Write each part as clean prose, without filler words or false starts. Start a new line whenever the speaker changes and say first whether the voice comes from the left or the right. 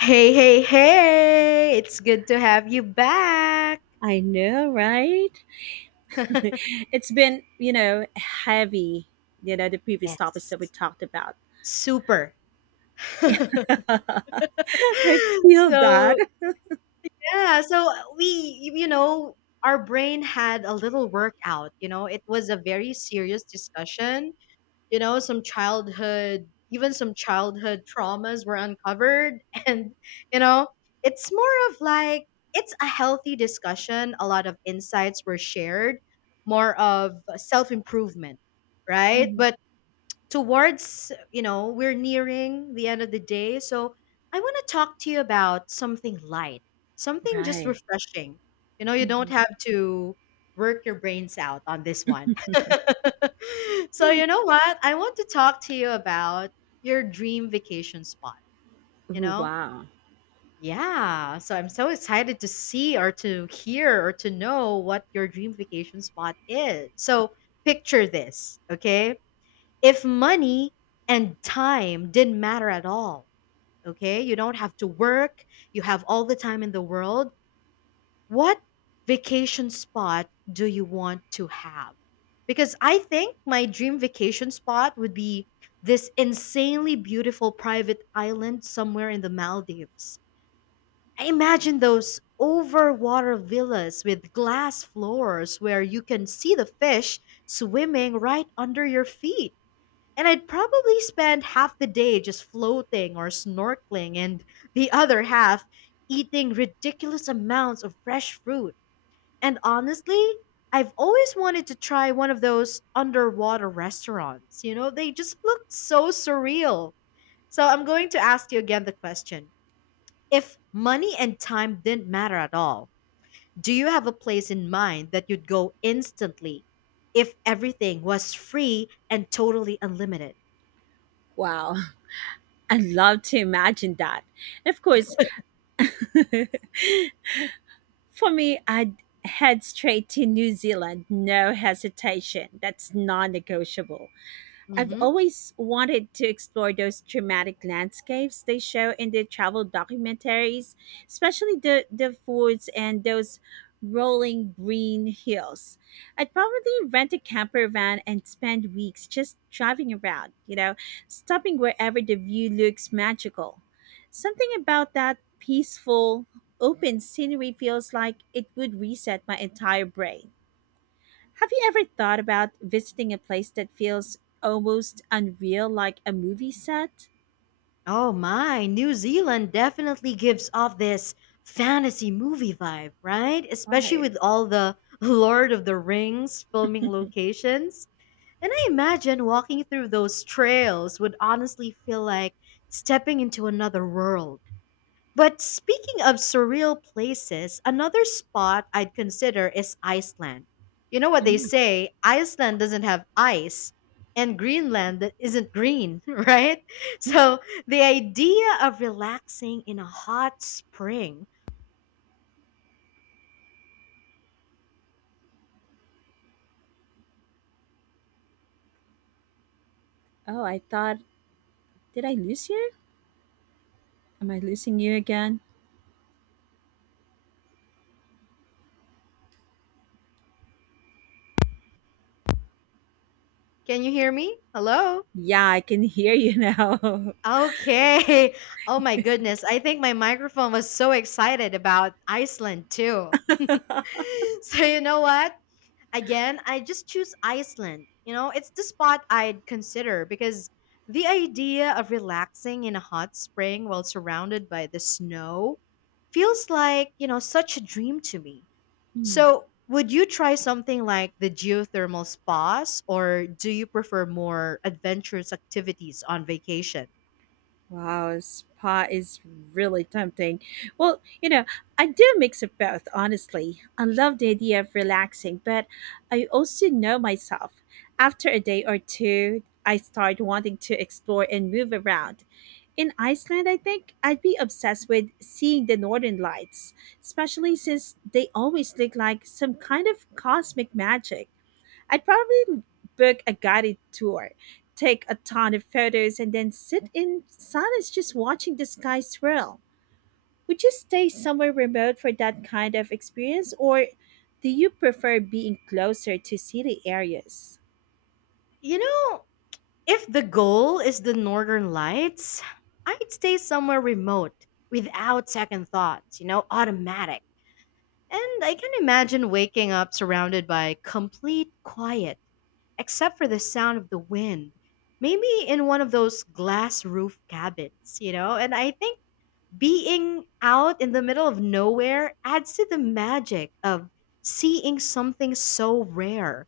left: Hey, hey, hey! It's good to have you back.
right: I know, right? It's been, heavy, the previous topics that we
left: Yes.
right: talked about.
left: Super.
right: I feel
left: so,
right: that.
left: yeah, so we, you know, our brain had a little workout. It was a very serious discussion. Some childhood Even some childhood traumas were uncovered and you know it's more of like it's a healthy discussion. A lot of insights were shared, more of self improvement, right?
right: Mhm.
left: But towards, we're nearing the end of the day, so I want to talk to you about something light, something just
right: Right.
left: refreshing. You don't
right: Mhm.
left: have to work your brains out on this one. So,
right: Ooh.
left: you know what I want to talk to you about? Your dream vacation spot, you know?
right: Wow.
left: Yeah, so I'm so excited to see or to hear or to know what your dream vacation spot is. So, picture this, okay? If money and time didn't matter at all, okay, you don't have to work, you have all the time in the world, what vacation spot do you want to have? Because I think my dream vacation spot would be this insanely beautiful private island somewhere in the Maldives. I imagine those overwater villas with glass floors where you can see the fish swimming right under your feet, and I'd probably spend half the day just floating or snorkeling, and the other half eating ridiculous amounts of fresh fruit. And honestly, I've always wanted to try one of those underwater restaurants. You know, they just look so surreal. So I'm going to ask you again the question: if money and time didn't matter at all, do you have a place in mind that you'd go instantly if everything was free and totally unlimited?
right: Wow. I would love to imagine that. And of course, for me, I'd head straight to New Zealand, no hesitation. That's non negotiable. I've
left: Hmm.
right: always wanted to explore those dramatic landscapes they show in the travel documentaries, especially the foods and those rolling green hills. I'd probably rent a camper van and spend weeks just driving around, stopping wherever the view looks magical. Something about that peaceful, open scenery feels like it would reset my entire brain. Have you ever thought about visiting a place that feels almost unreal like a movie set?
left: Oh my, New Zealand definitely gives off this fantasy movie vibe, right? Especially
right: Right.
left: with all the Lord of the Rings filming locations. And I imagine walking through those trails would honestly feel like stepping into another world. But speaking of surreal places, another spot I'd consider is Iceland. You know what they
right: Mm.
left: say, Iceland doesn't have ice, and Greenland that isn't green, right? So the idea of relaxing in a hot spring.
right: Oh, I thought, did I lose you? Am I losing you again?
left: Can you hear me? Hello?
right: Yeah, I can hear you now.
left: Okay. Oh my goodness. I think my microphone was so excited about Iceland too. So, you know what? Again, I just choose Iceland. You know, it's the spot I'd consider because the idea of relaxing in a hot spring while surrounded by the snow feels like, such a dream to me.
right: Hmm.
left: So, would you try something like the geothermal spas or do you prefer more adventurous activities on vacation?
right: Wow, spa is really tempting. Well, you know, I do a mix of both, honestly. I love the idea of relaxing, but I also know myself. After a day or two, I start wanting to explore and move around. In Iceland, I think I'd be obsessed with seeing the northern lights, especially since they always look like some kind of cosmic magic. I'd probably book a guided tour, take a ton of photos, and then sit in silence just watching the sky swirl. Would you stay somewhere remote for that kind of experience, or do you prefer being closer to city areas?
left: You know, if the goal is the northern lights, I'd stay somewhere remote without second thoughts, automatic. And I can imagine waking up surrounded by complete quiet, except for the sound of the wind. Maybe in one of those glass roof cabins, you know? And I think being out in the middle of nowhere adds to the magic of seeing something so rare.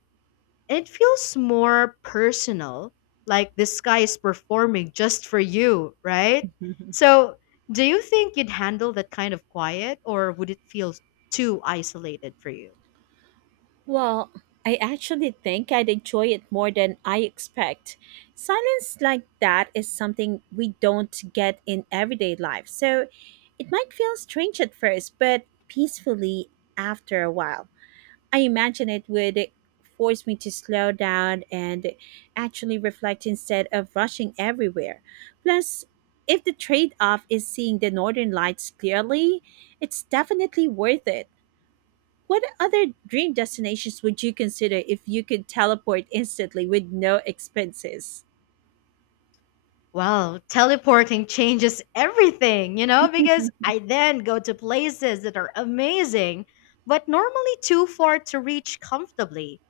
left: It feels more personal, like this guy is performing just for you, right? So, do you think you'd handle that kind of quiet, or would it feel too isolated for you?
right: Well, I actually think I'd enjoy it more than I expect. Silence like that is something we don't get in everyday life, so it might feel strange at first, but peacefully after a while. I imagine it would force me to slow down and actually reflect instead of rushing everywhere. Plus, if the trade off is seeing the northern lights clearly, it's definitely worth it. What other dream destinations would you consider if you could teleport instantly with no expenses?
left: Well, teleporting changes everything, because I then go to places that are amazing, but normally too far to reach comfortably.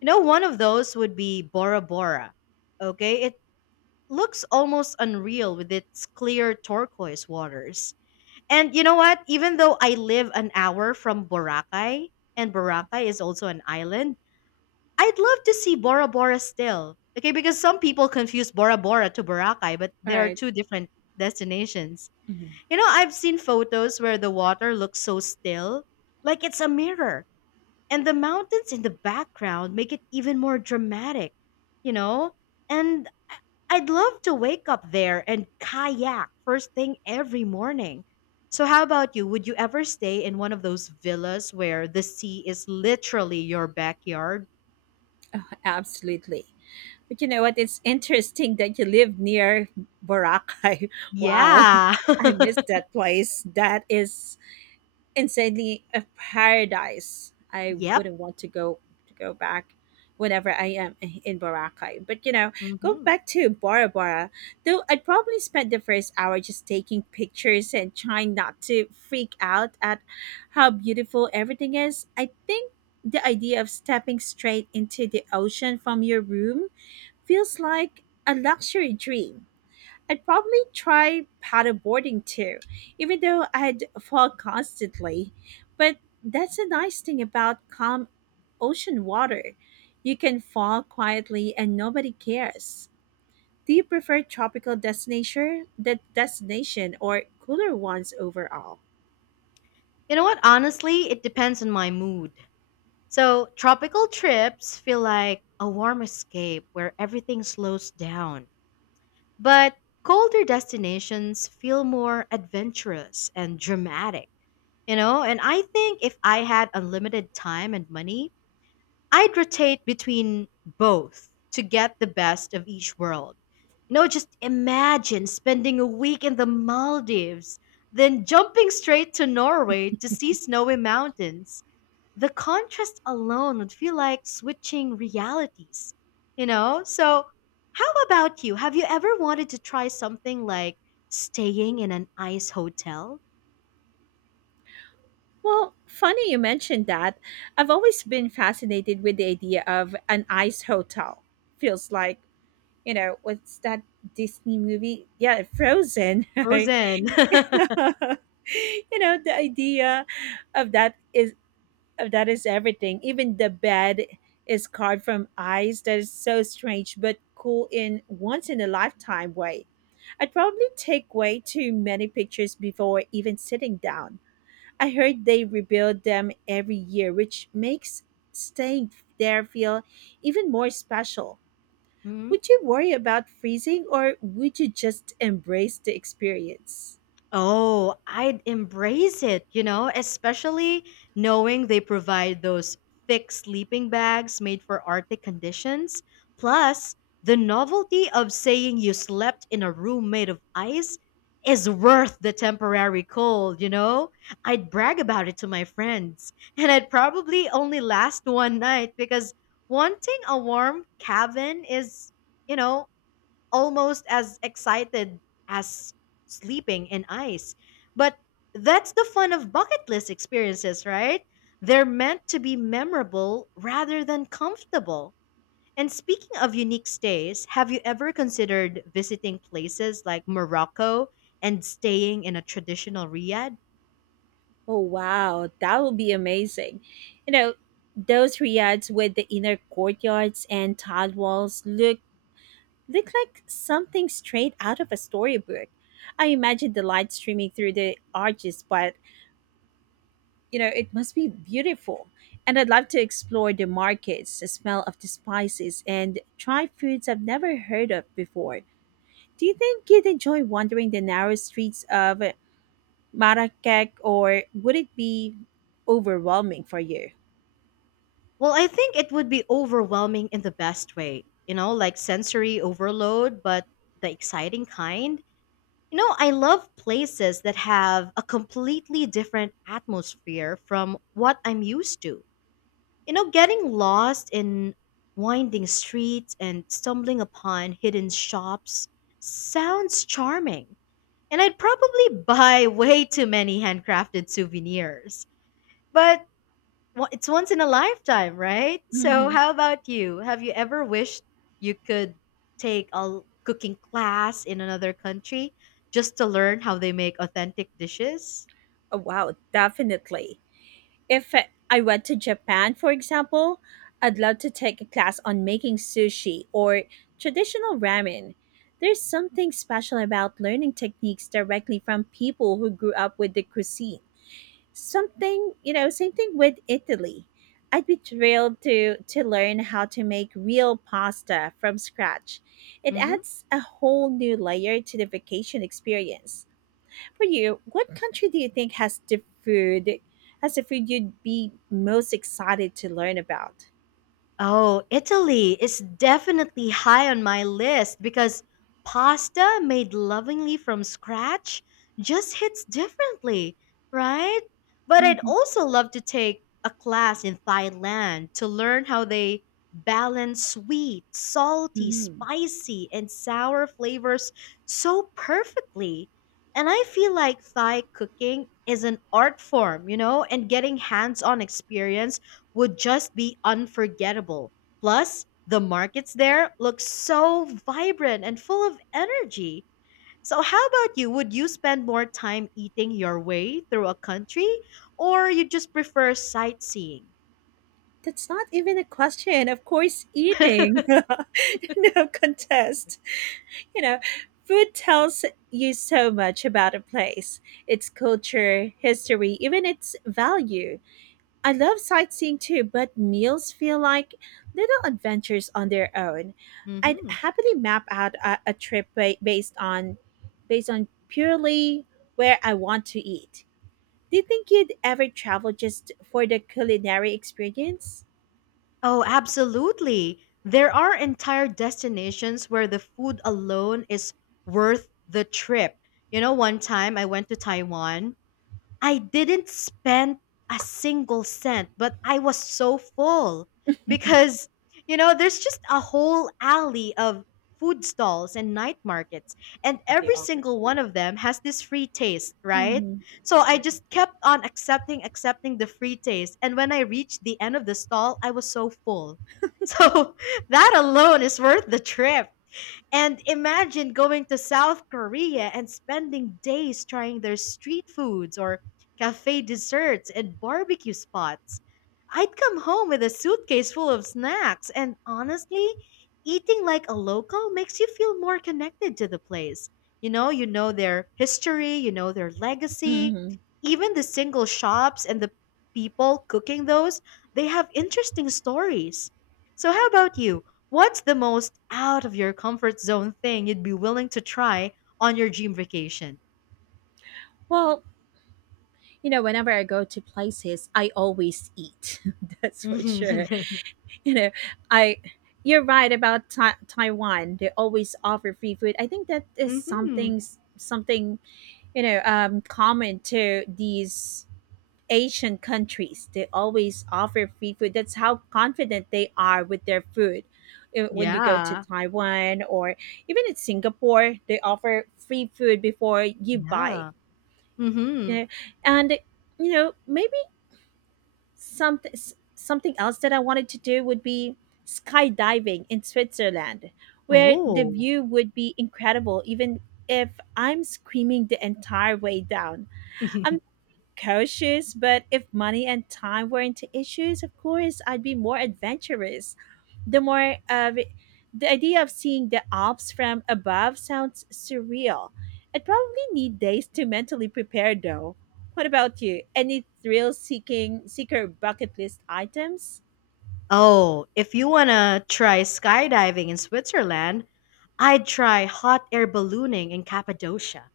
left: You know, one of those would be Bora Bora. Okay, it looks almost unreal with its clear turquoise waters. And you know what? Even though I live an hour from Boracay, and Boracay is also an island, I'd love to see Bora Bora still. Okay, because some people confuse Bora Bora to Boracay, but there are
right: Right.
left: two different destinations.
right: Mhm.
left: You know, I've seen photos where the water looks so still, like it's a mirror, and the mountains in the background make it even more dramatic, you know? And I'd love to wake up there and kayak first thing every morning. So, how about you? Would you ever stay in one of those villas where the sea is literally your backyard?
right: Oh, absolutely. But you know what? It's interesting that you live near Boracay. Wow.
left: Yeah.
right: I miss that place. That is insanely a paradise. I
left: Yep.
right: wouldn't want to go back whenever I am in Boracay. But you know, go
left: Hmm.
right: back to Bora Bora. Though I'd probably spend the first hour just taking pictures and trying not to freak out at how beautiful everything is. I think the idea of stepping straight into the ocean from your room feels like a luxury dream. I'd probably try paddleboarding too, even though I'd fall constantly. But that's the nice thing about calm ocean water. You can fall quietly and nobody cares. Do you prefer tropical destination or cooler ones overall?
left: You know what? Honestly, it depends on my mood. So, tropical trips feel like a warm escape where everything slows down. But colder destinations feel more adventurous and dramatic, you know? And I think if I had unlimited time and money, I'd rotate between both to get the best of each world. You know, just imagine spending a week in the Maldives, then jumping straight to Norway to see snowy mountains. The contrast alone would feel like switching realities, you know? So, how about you? Have you ever wanted to try something like staying in an ice hotel?
right: Well, funny you mentioned that. I've always been fascinated with the idea of an ice hotel. Feels like, you know, what's that Disney movie? Yeah, Frozen. Right?
left: Frozen.
right: You know, the idea of that is of that is everything. Even the bed is carved from ice. That is so strange, but cool in once in a lifetime way. I'd probably take way too many pictures before even sitting down. I heard they rebuild them every year, which makes staying there feel even more special.
left: Hmm?
right: Would you worry about freezing or would you just embrace the experience?
left: Oh, I'd embrace it, especially knowing they provide those thick sleeping bags made for Arctic conditions. Plus, the novelty of saying you slept in a room made of ice is worth the temporary cold, you know? I'd brag about it to my friends, and I'd probably only last one night because wanting a warm cabin is, you know, almost as excited as sleeping in ice. But that's the fun of bucket list experiences, right? They're meant to be memorable rather than comfortable. And speaking of unique stays, have you ever considered visiting places like Morocco and staying in a traditional riad?
right: Oh, wow. That would be amazing. You know, those riads with the inner courtyards and tiled walls look like something straight out of a storybook. I imagine the light streaming through the arches, but you know, it must be beautiful. And I'd love to explore the markets, the smell of the spices, and try foods I've never heard of before. Do you think you'd enjoy wandering the narrow streets of Marrakech, or would it be overwhelming for you?
left: Well, I think it would be overwhelming in the best way, like sensory overload, but the exciting kind. You know, I love places that have a completely different atmosphere from what I'm used to. You know, getting lost in winding streets and stumbling upon hidden shops sounds charming. And I'd probably buy way too many handcrafted souvenirs. But well, it's once in a lifetime, right? So,
right: Mhm.
left: how about you? Have you ever wished you could take a cooking class in another country just to learn how they make authentic dishes?
right: Oh, wow, definitely. If I went to Japan, for example, I'd love to take a class on making sushi or traditional ramen. There's something special about learning techniques directly from people who grew up with the cuisine. Something, you know, same thing with Italy. I'd be thrilled to learn how to make real pasta from scratch. It
left: Mm-hmm.
right: adds a whole new layer to the vacation experience. For you, what country do you think has the food you'd be most excited to learn about?
left: Oh, Italy is definitely high on my list because pasta made lovingly from scratch just hits differently, right? But I'd
right: Mhm.
left: also love to take a class in Thailand to learn how they balance sweet, salty,
right: Mm.
left: spicy, and sour flavors so perfectly. And I feel like Thai cooking is an art form, and getting hands on experience would just be unforgettable. Plus, the markets there look so vibrant and full of energy. So, how about you? Would you spend more time eating your way through a country, or you just prefer sightseeing?
right: That's not even a question. Of course, eating. No contest. You know, food tells you so much about a place, its culture, history, even its value. I love sightseeing too, but meals feel like little adventures on their own. I'd
left: Hmm.
right: happily map out a based on purely where I want to eat. Do you think you'd ever travel just for the culinary experience?
left: Oh, absolutely. There are entire destinations where the food alone is worth the trip. You know, one time I went to Taiwan, I didn't spend a single cent, but I was so full because, there's just a whole alley of food stalls and night markets, and every single one of them has this free taste, right?
right: Mm-hmm.
left: So I just kept on accepting, accepting the free taste. And when I reached the end of the stall, I was so full. So that alone is worth the trip. And imagine going to South Korea and spending days trying their street foods or cafe desserts and barbecue spots. I'd come home with a suitcase full of snacks, and honestly, eating like a local makes you feel more connected to the place. You know their history, you know their legacy,
right: Hmm.
left: even the single shops and the people cooking those, they have interesting stories. So, how about you? What's the most out of your comfort zone thing you'd be willing to try on your dream vacation?
right: Well, you know, whenever I go to places, I always eat. That's for sure.
left: Hmm.
right: You know, I you're right about ta- Taiwan. They always offer free food. I think that is something, you know, common to these Asian countries. They always offer free food. That's how confident they are with their food. When you go to
left: Yeah.
right: Taiwan or even in Singapore, they offer free food before you buy,
left: Yeah.
right: you
left: Hmm.
right: know. And you know, maybe something something else that I wanted to do would be skydiving in Switzerland, where the
left: Oh.
right: view would be incredible even if I'm screaming the entire way down. I'm cautious, but if money and time weren't issues, of course, I'd be more adventurous. The more uh, the idea of seeing the Alps from above sounds surreal. I'd probably need days to mentally prepare, though. What about you? Any thrill-seeking seeker bucket list items?
left: Oh, if you want to try skydiving in Switzerland, I'd try hot air ballooning in Cappadocia.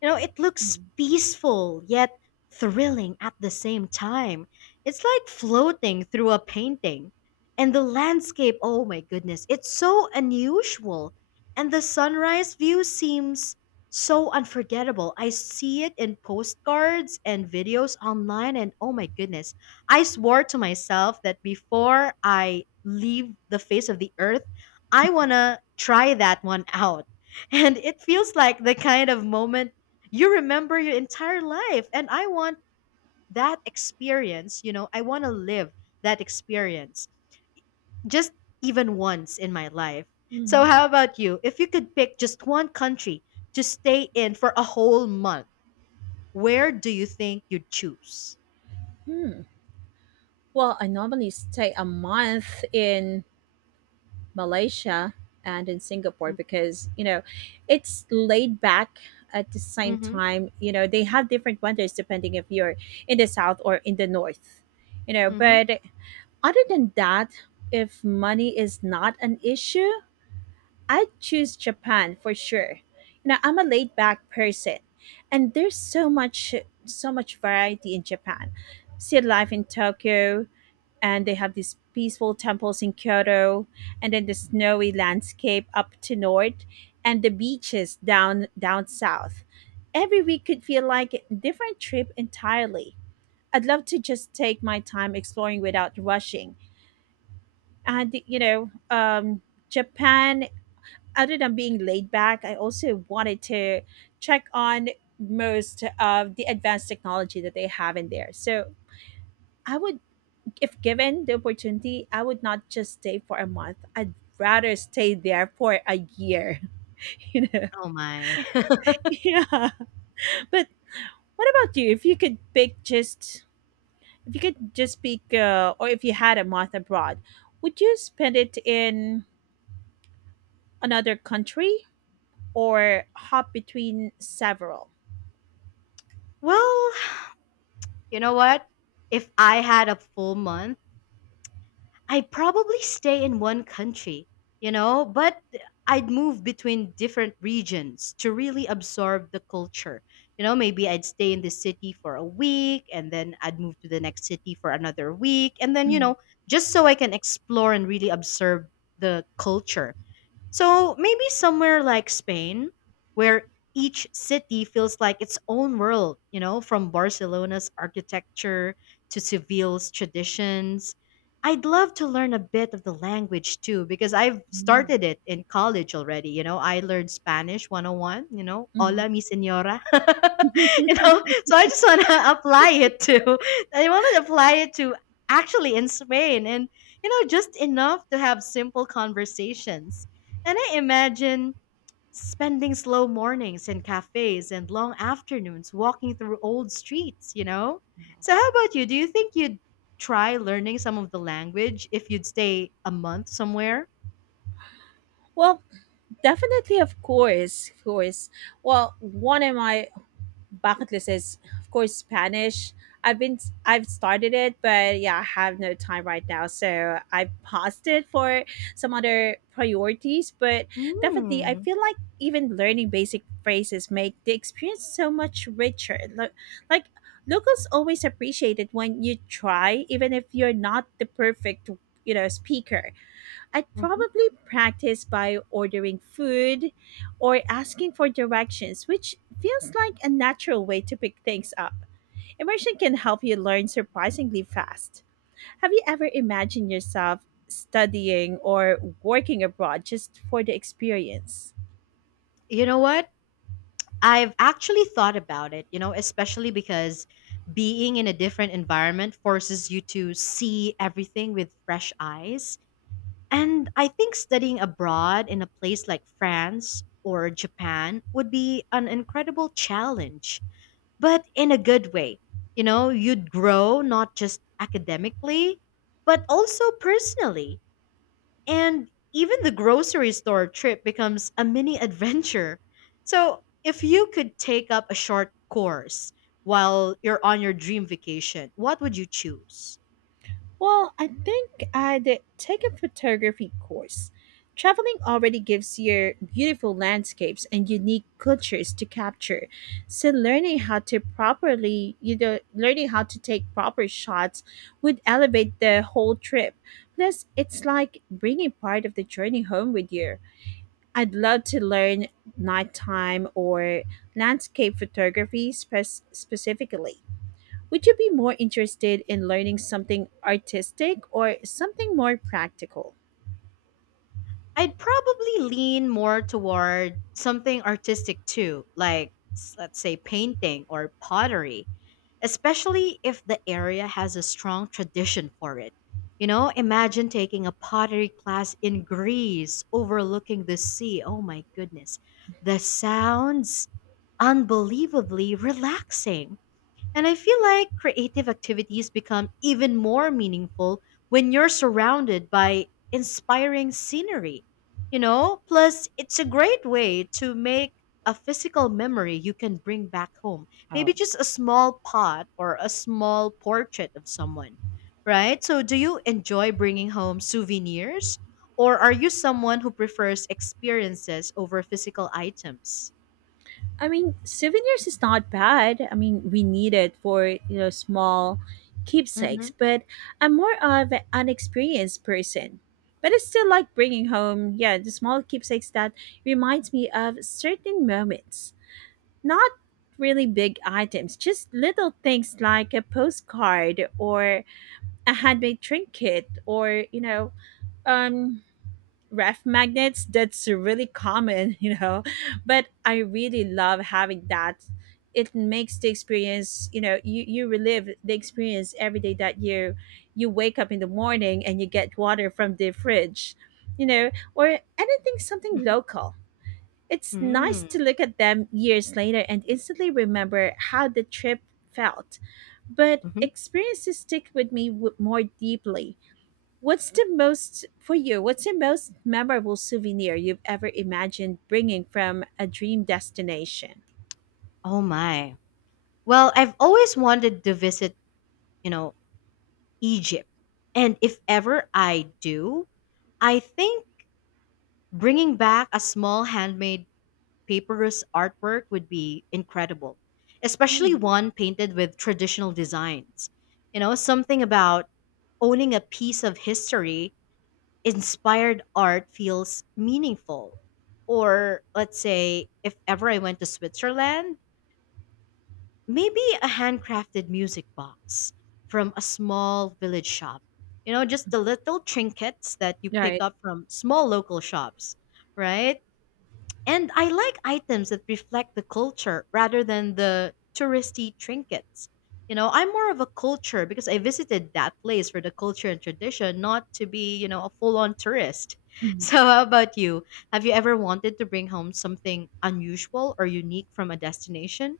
left: You know, it looks
right: Mhm.
left: peaceful yet thrilling at the same time. It's like floating through a painting. And the landscape, oh my goodness, it's so unusual. And the sunrise view seems so unforgettable. I see it in postcards and videos online, and oh my goodness, I swore to myself that before I leave the face of the earth, I want to try that one out. And it feels like the kind of moment you remember your entire life. And I want that experience, I want to live that experience just even once in my life. So,
right: Mhm.
left: how about you? If you could pick just one country to stay in for a whole month, where do you think you'd choose?
right: Hmm. Well, I normally stay a month in Malaysia and in Singapore because, you know, it's laid back at the same
left: Mm-hmm.
right: time. You know, they have different winters depending if you're in the south or in the north, you know.
left: Mm-hmm.
right: But other than that, if money is not an issue, I'd choose Japan for sure. You know, I'm a laid back person and there's so much variety in Japan. See life in Tokyo and they have these peaceful temples in Kyoto, and then the snowy landscape up to north and the beaches down south. Every week could feel like a different trip entirely. I'd love to just take my time exploring without rushing. And you know, Japan, other than being laid back, I also wanted to check on most of the advanced technology that they have in there. So I would, if given the opportunity, I would not just stay for a month, I'd rather stay there for a year. You know,
left: Oh my.
right: yeah. But what about you? If you could pick just If you could just pick or if you had a month abroad, would you spend it in another country or hop between several?
left: Well, you know what? If I had a full month, I probably stay in one country, but I'd move between different regions to really absorb the culture. You know, maybe I'd stay in the city for a week and then I'd move to the next city for another week. And then,
right: Mhm.
left: just so I can explore and really observe the culture. So maybe somewhere like Spain, where each city feels like its own world, from Barcelona's architecture to Seville's traditions. I'd love to learn a bit of the language too, because I've
right: Mhm.
left: started it in college already. You know, I learned Spanish 101, you know,
right: Mhm.
left: hola mi señora. You know, so I just want to I want to apply it to actually in Spain and, you know, just enough to have simple conversations, and I imagine spending slow mornings in cafes and long afternoons walking through old streets, you know? So, how about you? Do you think you'd try learning some of the language if you'd stay a month somewhere?
right: Well, definitely, of course, of course. Well, one of my bucket list is of course Spanish. i've been I've started it, but yeah, I have no time right now, so I paused it for some other priorities. But definitely, I
left: Hmm.
right: feel like even learning basic phrases make the experience so much richer. Like locals always appreciate it when you try even if you're not the perfect, you know, speaker. I'd
left: Mhm.
right: probably practice by ordering food or asking for directions, which feels like a natural way to pick things up. Immersion can help you learn surprisingly fast. Have you ever imagined yourself studying or working abroad just for the experience?
left: You know what? I've actually thought about it, you know, especially because being in a different environment forces you to see everything with fresh eyes. And I think studying abroad in a place like France or Japan would be an incredible challenge, but in a good way. You know, you'd grow not just academically, but also personally. And even the grocery store trip becomes a mini adventure. So, if you could take up a short course while you're on your dream vacation, what would you choose?
right: Well, I think I'd take a photography course. Traveling already gives you beautiful landscapes and unique cultures to capture. So learning how to properly, you know, learning how to take proper shots would elevate the whole trip. Plus, it's like bringing part of the journey home with you. I'd love to learn nighttime or landscape photography specifically. Would you be more interested in learning something artistic or something more practical?
left: I'd probably lean more toward something artistic too, like let's say painting or pottery, especially if the area has a strong tradition for it. You know, imagine taking a pottery class in Greece overlooking the sea. Oh my goodness. The sounds unbelievably relaxing. And I feel like creative activities become even more meaningful when you're surrounded by inspiring scenery. You know, plus it's a great way to make a physical memory you can bring back home. Maybe
right: Oh,
left: just a small pot or a small portrait of someone, right? So, do you enjoy bringing home souvenirs? Or are you someone who prefers experiences over physical items?
right: I mean, souvenirs is not bad. I mean, we need it for you know small
left: Mm-hmm.
right: keepsakes, but I'm more of an experienced person. But I still like bringing home, yeah, the small keepsakes that reminds me of certain moments. Not really big items, just little things like a postcard or a handmade trinket or you know, um ref magnets. That's really common. You know, but I really love having that. It makes the experience, you know, you relive the experience every day, that you wake up in the morning and you get water from the fridge, you know, or anything something
left: Mm-hmm.
right: local. It's nice
left: Mm-hmm.
right: to look at them years later and instantly remember how the trip felt. But
left: Mm-hmm.
right: experiences stick with me more deeply. What's the most for you? What's the most memorable souvenir you've ever imagined bringing from a dream destination?
left: Oh my. Well, I've always wanted to visit, you know, Egypt. And if ever I do, I think bringing back a small handmade papyrus artwork would be incredible,
right: Hmm.
left: especially one painted with traditional designs. You know, something about owning a piece of history inspired art feels meaningful. Or let's say if ever I went to Switzerland, maybe a handcrafted music box from a small village shop. You know, just the little trinkets that you pick
right: Right.
left: up from small local shops, right? And I like items that reflect the culture rather than the touristy trinkets. You know, I'm more of a culture because I visited that place for the culture and tradition, not to be, you know, a full on tourist.
right: Mhm.
left: So, how about you? Have you ever wanted to bring home something unusual or unique from a destination?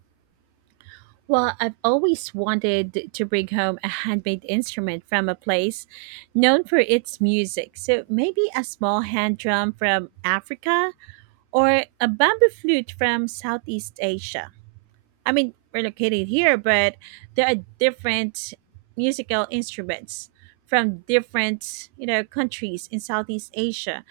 right: Well, I've always wanted to bring home a handmade instrument from a place known for its music. So maybe a small hand drum from Africa or a bamboo flute from Southeast Asia. I mean, we're located here, but there are different musical instruments from different, you know, countries in Southeast Asia.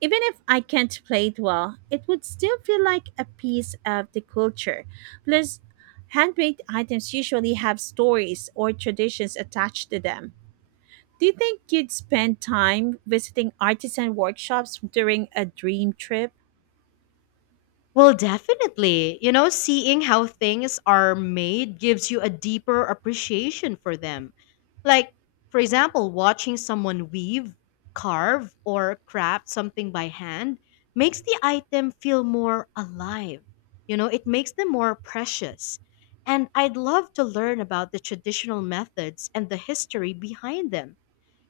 right: Even if I can't play it well, it would still feel like a piece of the culture. Plus, handmade items usually have stories or traditions attached to them. Do you think you'd spend time visiting artisan workshops during a dream trip?
left: Well, definitely. You know, seeing how things are made gives you a deeper appreciation for them. Like, for example, watching someone weave, carve, or craft something by hand makes the item feel more alive. You know, it makes them more precious. And I'd love to learn about the traditional methods and the history behind them.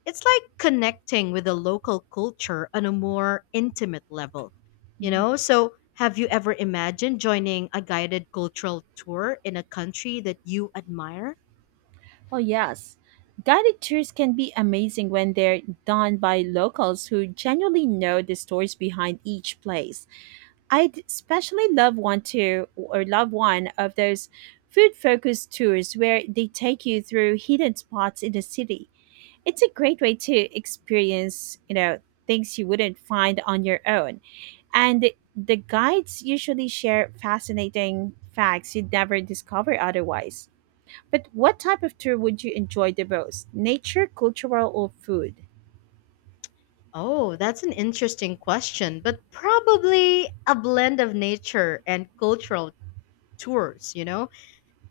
left: It's like connecting with the local culture on a more intimate level, you
right: Mm.
left: know? So, have you ever imagined joining a guided cultural tour in a country that you admire?
right: Oh, yes. Guided tours can be amazing when they're done by locals who genuinely know the stories behind each place. I especially love one of those food focused tours where they take you through hidden spots in the city. It's a great way to experience, you know, things you wouldn't find on your own. And the guides usually share fascinating facts you'd never discover otherwise. But what type of tour would you enjoy the most? Nature, cultural, or food?
left: Oh, that's an interesting question, but probably a blend of nature and cultural tours, you know?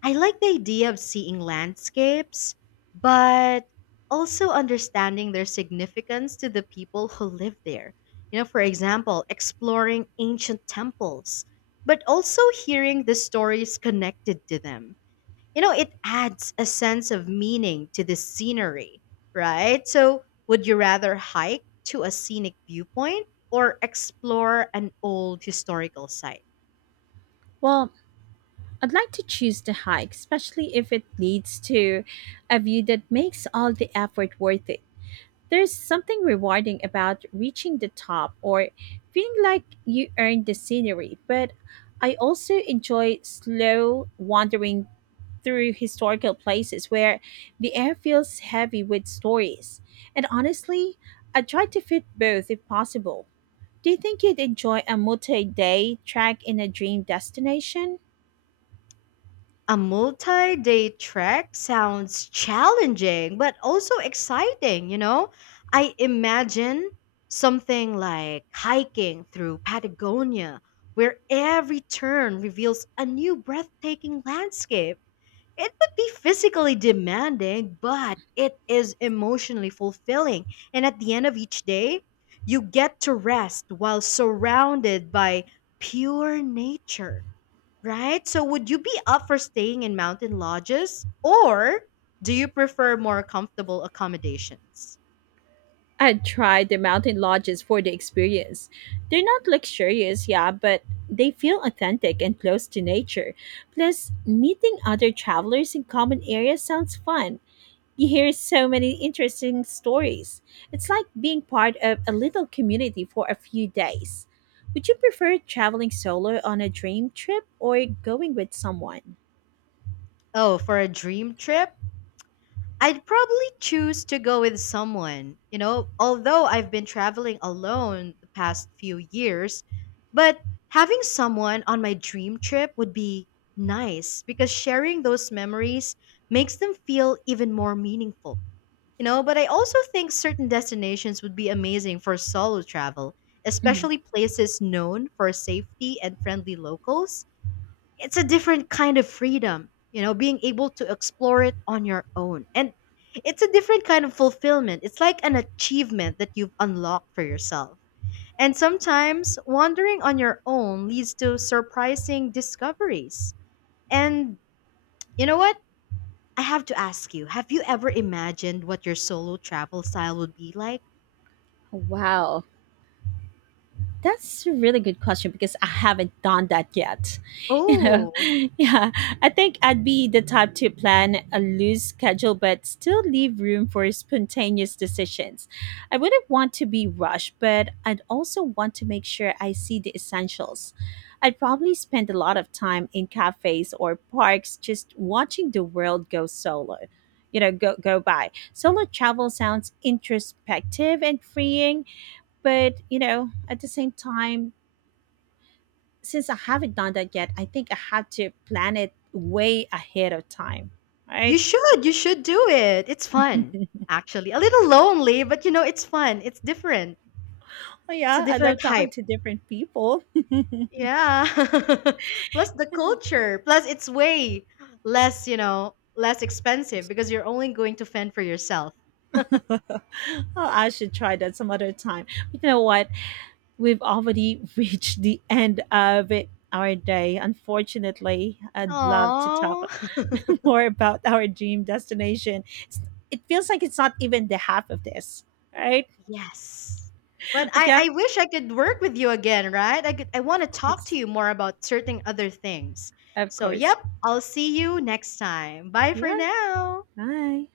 left: I like the idea of seeing landscapes, but also understanding their significance to the people who live there. You know, for example, exploring ancient temples, but also hearing the stories connected to them. You know, it adds a sense of meaning to the scenery, right? So, would you rather hike to a scenic viewpoint or explore an old historical site?
right: Well, I'd like to choose the hike, especially if it leads to a view that makes all the effort worth it. There's something rewarding about reaching the top or feeling like you earned the scenery, but I also enjoy slow wandering through historical places where the air feels heavy with stories. And honestly, I try to fit both if possible. Do you think you'd enjoy a multi day trek in a dream destination?
left: A multi day trek sounds challenging, but also exciting, you know? I imagine something like hiking through Patagonia, where every turn reveals a new breathtaking landscape. It would be physically demanding, but it is emotionally fulfilling. And at the end of each day, you get to rest while surrounded by pure nature. Right? So would you be up for staying in mountain lodges or do you prefer more comfortable accommodations?
right: I'd try the mountain lodges for the experience. They're not luxurious, yeah, but they feel authentic and close to nature. Plus, meeting other travelers in common areas sounds fun. You hear so many interesting stories. It's like being part of a little community for a few days. Would you prefer traveling solo on a dream trip or going with someone?
left: Oh, for a dream trip? I'd probably choose to go with someone. You know, although I've been traveling alone the past few years, but having someone on my dream trip would be nice because sharing those memories makes them feel even more meaningful. You know, but I also think certain destinations would be amazing for solo travel,
right: Mm.
left: especially places known for safety and friendly locals. It's a different kind of freedom, you know, being able to explore it on your own. And it's a different kind of fulfillment. It's like an achievement that you've unlocked for yourself. And sometimes wandering on your own leads to surprising discoveries. And you know what? I have to ask you, have you ever imagined what your solo travel style would be like?
right: Wow, that's a really good question because I haven't done that yet. You know,
left: Oh,
right: yeah, I think I'd be the type to plan a loose schedule but still leave room for spontaneous decisions. I wouldn't want to be rushed, but I'd also want to make sure I see the essentials. I'd probably spend a lot of time in cafes or parks just watching the world go solo. You know, go go by. Solo travel sounds introspective and freeing, but, you know, at the same time, since I haven't done that yet, I think I have to plan it way ahead of time.
left: you
right: Right?
left: should. You should do it. It's fun, actually. A little lonely, but you know, it's fun. It's different.
right: Oh
left: It's a
right: yeah, I love
left: different
right: talking
left: hype.
right: to different people.
left: Yeah. Plus the
right: And
left: culture. Plus it's way less, you know, less expensive because you're only going to fend for yourself.
right: oh, I should try that some other time. But you know what? We've already reached the end of it, our day. Unfortunately, I'd love to talk
left: Oh.
right: more about our dream destination. It feels like it's not even the half of this, right?
left: Yes. But
right: But
left: I,
right: yeah,
left: I wish I could work with you again, right? I want to
right: of
left: talk
right: course,
left: to you more about certain other things.
right: of
left: So,
right: course,
left: yep, I'll see you next time. Bye for
right: yeah.
left: now.
right: Bye.